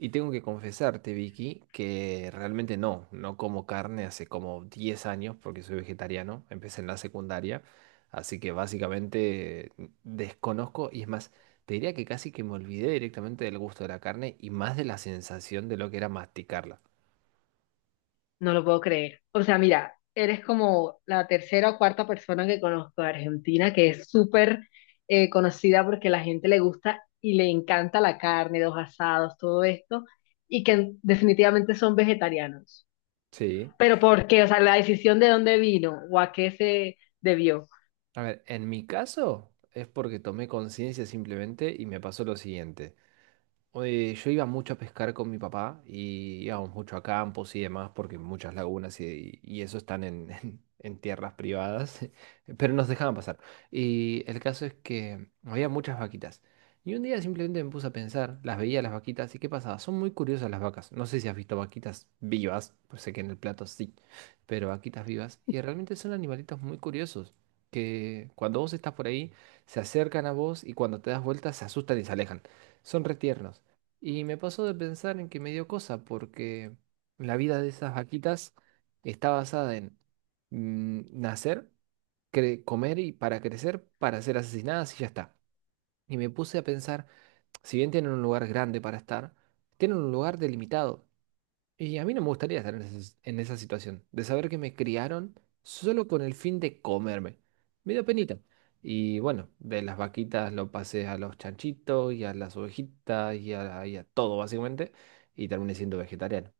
Y tengo que confesarte, Vicky, que realmente no como carne hace como 10 años porque soy vegetariano. Empecé en la secundaria, así que básicamente desconozco. Y es más, te diría que casi que me olvidé directamente del gusto de la carne y más de la sensación de lo que era masticarla. No lo puedo creer. O sea, mira, eres como la tercera o cuarta persona que conozco de Argentina que es súper conocida porque la gente le gusta y le encanta la carne, los asados, todo esto, y que definitivamente son vegetarianos. Sí. Pero ¿por qué? O sea, la decisión de dónde vino o a qué se debió. A ver, en mi caso es porque tomé conciencia simplemente y me pasó lo siguiente. Yo iba mucho a pescar con mi papá y íbamos mucho a campos y demás porque muchas lagunas y eso están en, en tierras privadas, pero nos dejaban pasar. Y el caso es que había muchas vaquitas. Y un día simplemente me puse a pensar, las veía las vaquitas y qué pasaba. Son muy curiosas las vacas. No sé si has visto vaquitas vivas, pues sé que en el plato sí, pero vaquitas vivas. Y realmente son animalitos muy curiosos que, cuando vos estás por ahí, se acercan a vos, y cuando te das vuelta se asustan y se alejan. Son retiernos, y me pasó de pensar en que me dio cosa, porque la vida de esas vaquitas está basada en nacer, comer y para crecer, para ser asesinadas y ya está. Y me puse a pensar, si bien tienen un lugar grande para estar, tienen un lugar delimitado. Y a mí no me gustaría estar en esa situación, de saber que me criaron solo con el fin de comerme. Me dio penita. Y bueno, de las vaquitas lo pasé a los chanchitos y a las ovejitas y a todo básicamente, y terminé siendo vegetariano.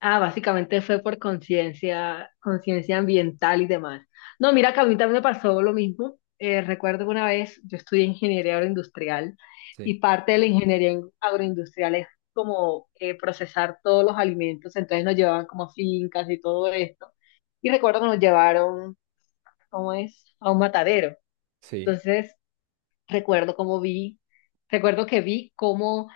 Ah, básicamente fue por conciencia, conciencia ambiental y demás. No, mira que a mí también me pasó lo mismo. Recuerdo que una vez yo estudié ingeniería agroindustrial Sí, y parte de la ingeniería agroindustrial es como procesar todos los alimentos. Entonces nos llevaban como a fincas y todo esto. Y recuerdo que nos llevaron, ¿cómo es? A un matadero. sí, Entonces recuerdo cómo vi, recuerdo que vi cómo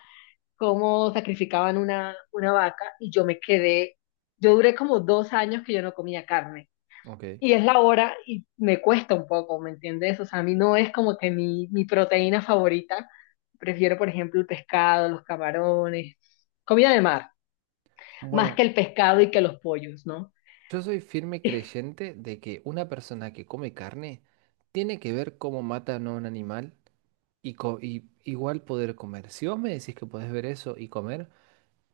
cómo sacrificaban una vaca y yo duré como 2 años que yo no comía carne. ok. Y es la hora y me cuesta un poco, ¿me entiendes? O sea, a mí no es como que mi proteína favorita. Prefiero, por ejemplo, el pescado, los camarones, comida de mar, más que Bueno, el pescado y que los pollos, ¿no? yo soy firme creyente de que una persona que come carne tiene que ver cómo mata no a un animal y igual poder comer. Si vos me decís que podés ver eso y comer,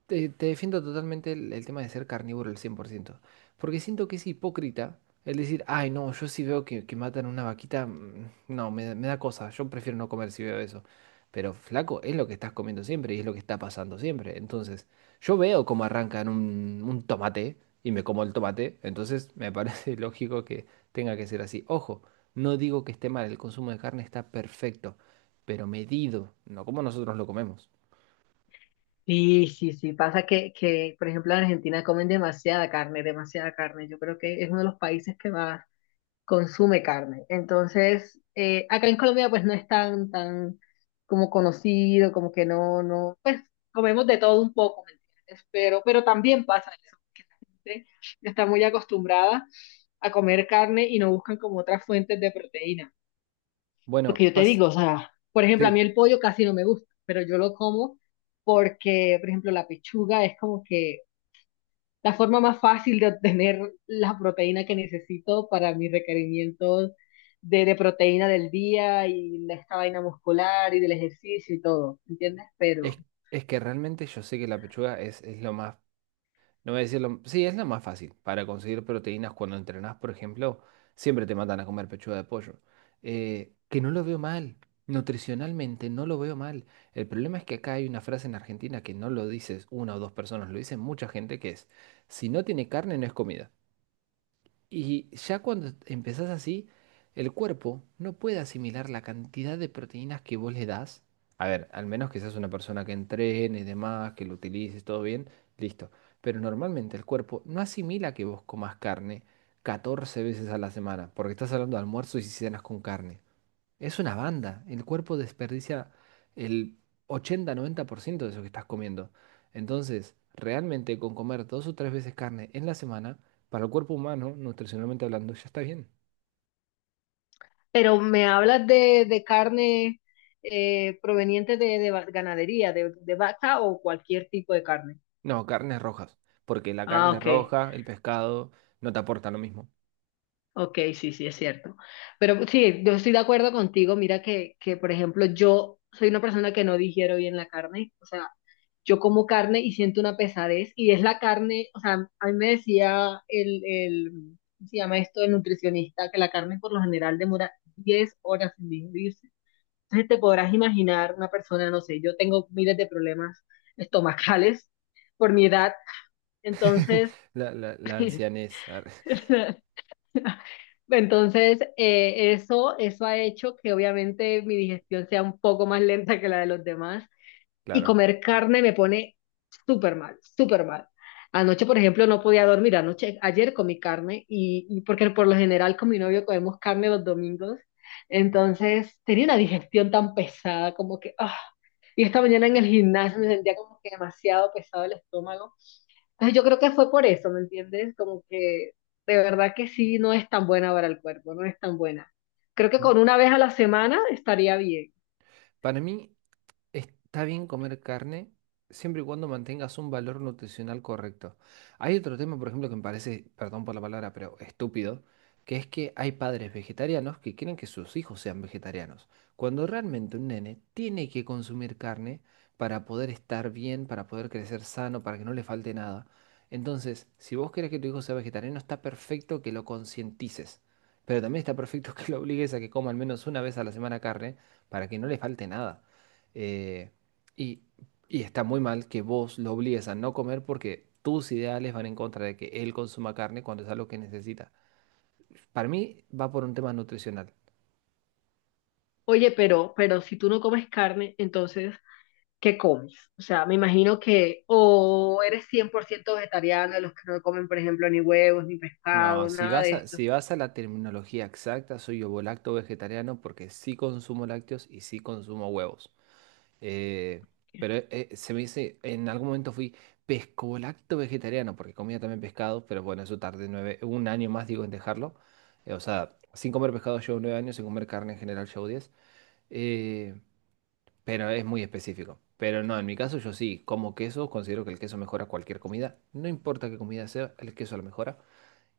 te defiendo totalmente el tema de ser carnívoro al 100%, porque siento que es hipócrita el decir, ay, no, yo si veo que matan una vaquita, no, me da cosa, yo prefiero no comer si veo eso. Pero flaco, es lo que estás comiendo siempre y es lo que está pasando siempre. Entonces, yo veo cómo arrancan un tomate y me como el tomate, entonces me parece lógico que tenga que ser así. Ojo, no digo que esté mal, el consumo de carne está perfecto, pero medido, no como nosotros lo comemos. Sí, sí, sí, pasa que, por ejemplo, en Argentina comen demasiada carne, demasiada carne. Yo creo que es uno de los países que más consume carne. Entonces, acá en Colombia pues no es tan como conocido, como que no, no, pues comemos de todo un poco, ¿me entiendes? Pero también pasa eso, que la gente está muy acostumbrada a comer carne y no buscan como otras fuentes de proteína. Bueno, Porque yo te paz. digo, o sea, por ejemplo, a mí Sí. el pollo casi no me gusta, pero yo lo como porque, por ejemplo, la pechuga es como que la forma más fácil de obtener la proteína que necesito para mis requerimientos de proteína del día y de esta vaina muscular y del ejercicio y todo, ¿entiendes? Pero, Es, es que realmente yo sé que la pechuga es lo más, no voy a decir lo, sí, es lo más fácil para conseguir proteínas cuando entrenás, por ejemplo, siempre te mandan a comer pechuga de pollo. Que no lo veo mal, nutricionalmente no lo veo mal. El problema es que acá hay una frase en Argentina que no lo dices una o dos personas, lo dicen mucha gente, que es, si no tiene carne no es comida. Y ya cuando empezás así, el cuerpo no puede asimilar la cantidad de proteínas que vos le das. A ver, al menos que seas una persona que entrene y demás, que lo utilices, todo bien, listo. Pero normalmente el cuerpo no asimila que vos comas carne 14 veces a la semana, porque estás hablando de almuerzo y si cenas con carne. Es una banda. El cuerpo desperdicia el 80-90% de eso que estás comiendo. Entonces, realmente con comer dos o tres veces carne en la semana, para el cuerpo humano, nutricionalmente hablando, ya está bien. pero me hablas de carne proveniente de ganadería, de vaca o cualquier tipo de carne. No, carnes rojas. Porque la Ah, carne ok. roja, el pescado, no te aporta lo mismo. Ok, sí, sí, es cierto. Pero pues, sí, yo estoy de acuerdo contigo. Mira que, por ejemplo, yo soy una persona que no digiero bien la carne. O sea, yo como carne y siento una pesadez. Y es la carne, o sea, a mí me decía el, ¿cómo se llama esto? El nutricionista, que la carne por lo general demora 10 horas en digerirse. Entonces te podrás imaginar una persona, no sé, yo tengo miles de problemas estomacales por mi edad. Entonces, La, la, la ancianez, entonces, eso, eso ha hecho que obviamente mi digestión sea un poco más lenta que la de los demás y claro. comer carne me pone súper mal, súper mal. Anoche, por ejemplo, no podía dormir. Anoche, ayer comí carne y porque por lo general con mi novio comemos carne los domingos. Ok. Entonces, tenía una digestión tan pesada como que, ah. Y esta mañana en el gimnasio me sentía como que demasiado pesado el estómago. Entonces yo creo que fue por eso, ¿me entiendes? Como que de verdad que sí, no es tan buena para el cuerpo, no es tan buena. Creo que Mm. con una vez a la semana estaría bien. Para mí, está bien comer carne siempre y cuando mantengas un valor nutricional correcto. Hay otro tema, por ejemplo, que me parece, perdón por la palabra, pero estúpido, que es que hay padres vegetarianos que quieren que sus hijos sean vegetarianos, cuando realmente un nene tiene que consumir carne para poder estar bien, para poder crecer sano, para que no le falte nada. Entonces, si vos querés que tu hijo sea vegetariano, está perfecto que lo concientices, pero también está perfecto que lo obligues a que coma al menos una vez a la semana carne para que no le falte nada, eh, y, y está muy mal que vos lo obligues a no comer porque tus ideales van en contra de que él consuma carne cuando es algo que necesita. Para mí va por un tema nutricional. Oye, pero si tú no comes carne, entonces, ¿qué comes? O sea, me imagino que o eres 100% vegetariano, de los que no comen, por ejemplo, ni huevos, ni No, pescado, si nada vas de a, esto, si vas a la terminología exacta, soy ovolacto vegetariano porque sí consumo lácteos y sí consumo huevos. Eh, pero se me dice, en algún momento fui pescolacto vegetariano, porque comía también pescado, pero bueno, eso tardé nueve, un año más, digo, en dejarlo. O sea, sin comer pescado llevo 9 años, sin comer carne en general llevo 10. Eh, pero es muy específico. Pero no, en mi caso yo sí, como queso, considero que el queso mejora cualquier comida. No importa qué comida sea, el queso la mejora.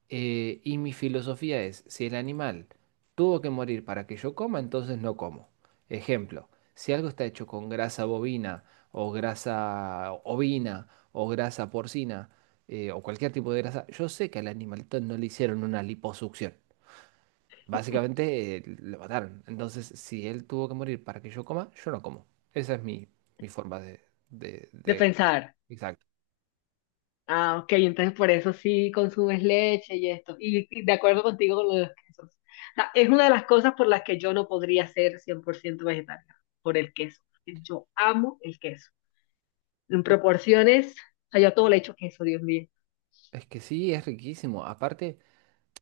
Y mi filosofía es, si el animal tuvo que morir para que yo coma, entonces no como. Ejemplo, si algo está hecho con grasa bovina o grasa ovina o grasa porcina, o cualquier tipo de grasa, yo sé que al animalito no le hicieron una liposucción. Básicamente lo mataron. Entonces, si él tuvo que morir para que yo coma, yo no como. Esa es mi forma de, de, de de... pensar. Exacto. Ah, ok, entonces por eso sí consumes leche y esto. Y de acuerdo contigo con lo de los quesos. O sea, es una de las cosas por las que yo no podría ser 100% vegetariana, por el queso. Yo amo el queso. En Y proporciones, o sea, yo a todo le echo queso, Dios mío. es que sí, es riquísimo. Aparte.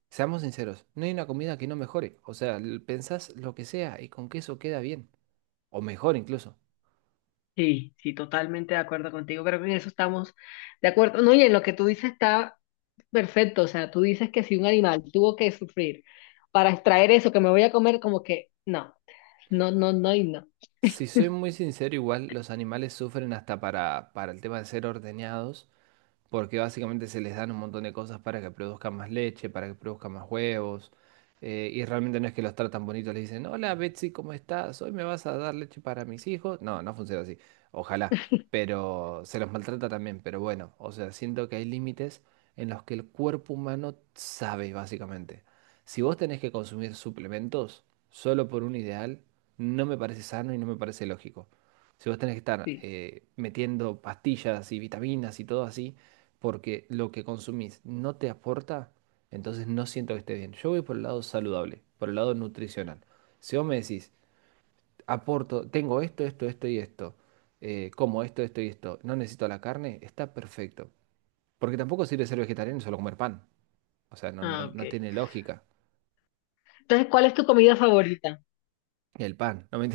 Seamos sinceros, no hay una comida que no mejore. O sea, pensás lo que sea y con queso queda bien. O mejor incluso. Sí, sí, totalmente de acuerdo contigo, pero en eso estamos de acuerdo. No, y en lo que tú dices está perfecto. O sea, tú dices que si un animal tuvo que sufrir para extraer eso que me voy a comer, como que no, no, no, no y no. Si soy muy sincero, igual los animales sufren hasta para el tema de ser ordeñados, porque básicamente se les dan un montón de cosas para que produzcan más leche, para que produzcan más huevos, y realmente no es que los tratan bonitos. Les dicen, hola Betsy, ¿cómo estás? ¿Hoy me vas a dar leche para mis hijos? No, no funciona así. Ojalá, pero se los maltrata también. Pero bueno, o sea, siento que hay límites en los que el cuerpo humano sabe, básicamente. Si vos tenés que consumir suplementos solo por un ideal, no me parece sano y no me parece lógico. Si vos tenés que estar Sí. Metiendo pastillas y vitaminas y todo así, porque lo que consumís no te aporta, entonces no siento que esté bien. Yo voy por el lado saludable, por el lado nutricional. Si vos me decís, aporto, tengo esto, esto, esto y esto, como esto y esto, no necesito la carne, está perfecto. Porque tampoco sirve ser vegetariano y solo comer pan. O sea, no, no, Ah, no ok. tiene lógica. Entonces, ¿cuál es tu comida favorita? El pan, no me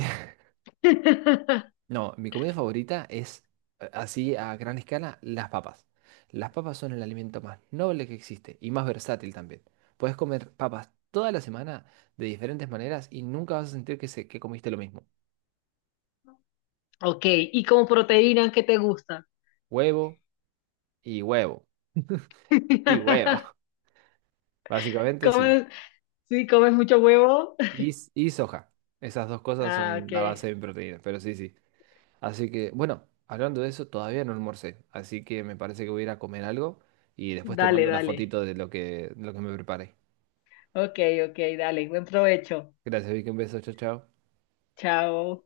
No, mi comida favorita es, así a gran escala, las papas. Las papas son el alimento más noble que existe y más versátil también. Puedes comer papas toda la semana de diferentes maneras y nunca vas a sentir que, se, que comiste lo mismo. Ok, y como proteína, ¿qué te gusta? Huevo y huevo y huevo. Básicamente sí. ¿Comes, sí, comes mucho huevo? Y, s- y soja. Esas dos cosas Ah, son ok. la base de mi proteína, pero sí, sí. Así que, bueno, hablando de eso, todavía no almorcé. Así que me parece que voy a ir a comer algo y después te Dale, mando una dale. fotito de lo que me preparé. Ok, ok, dale. Buen provecho. Gracias, Vicky. Un beso. Chao, chao. Chao.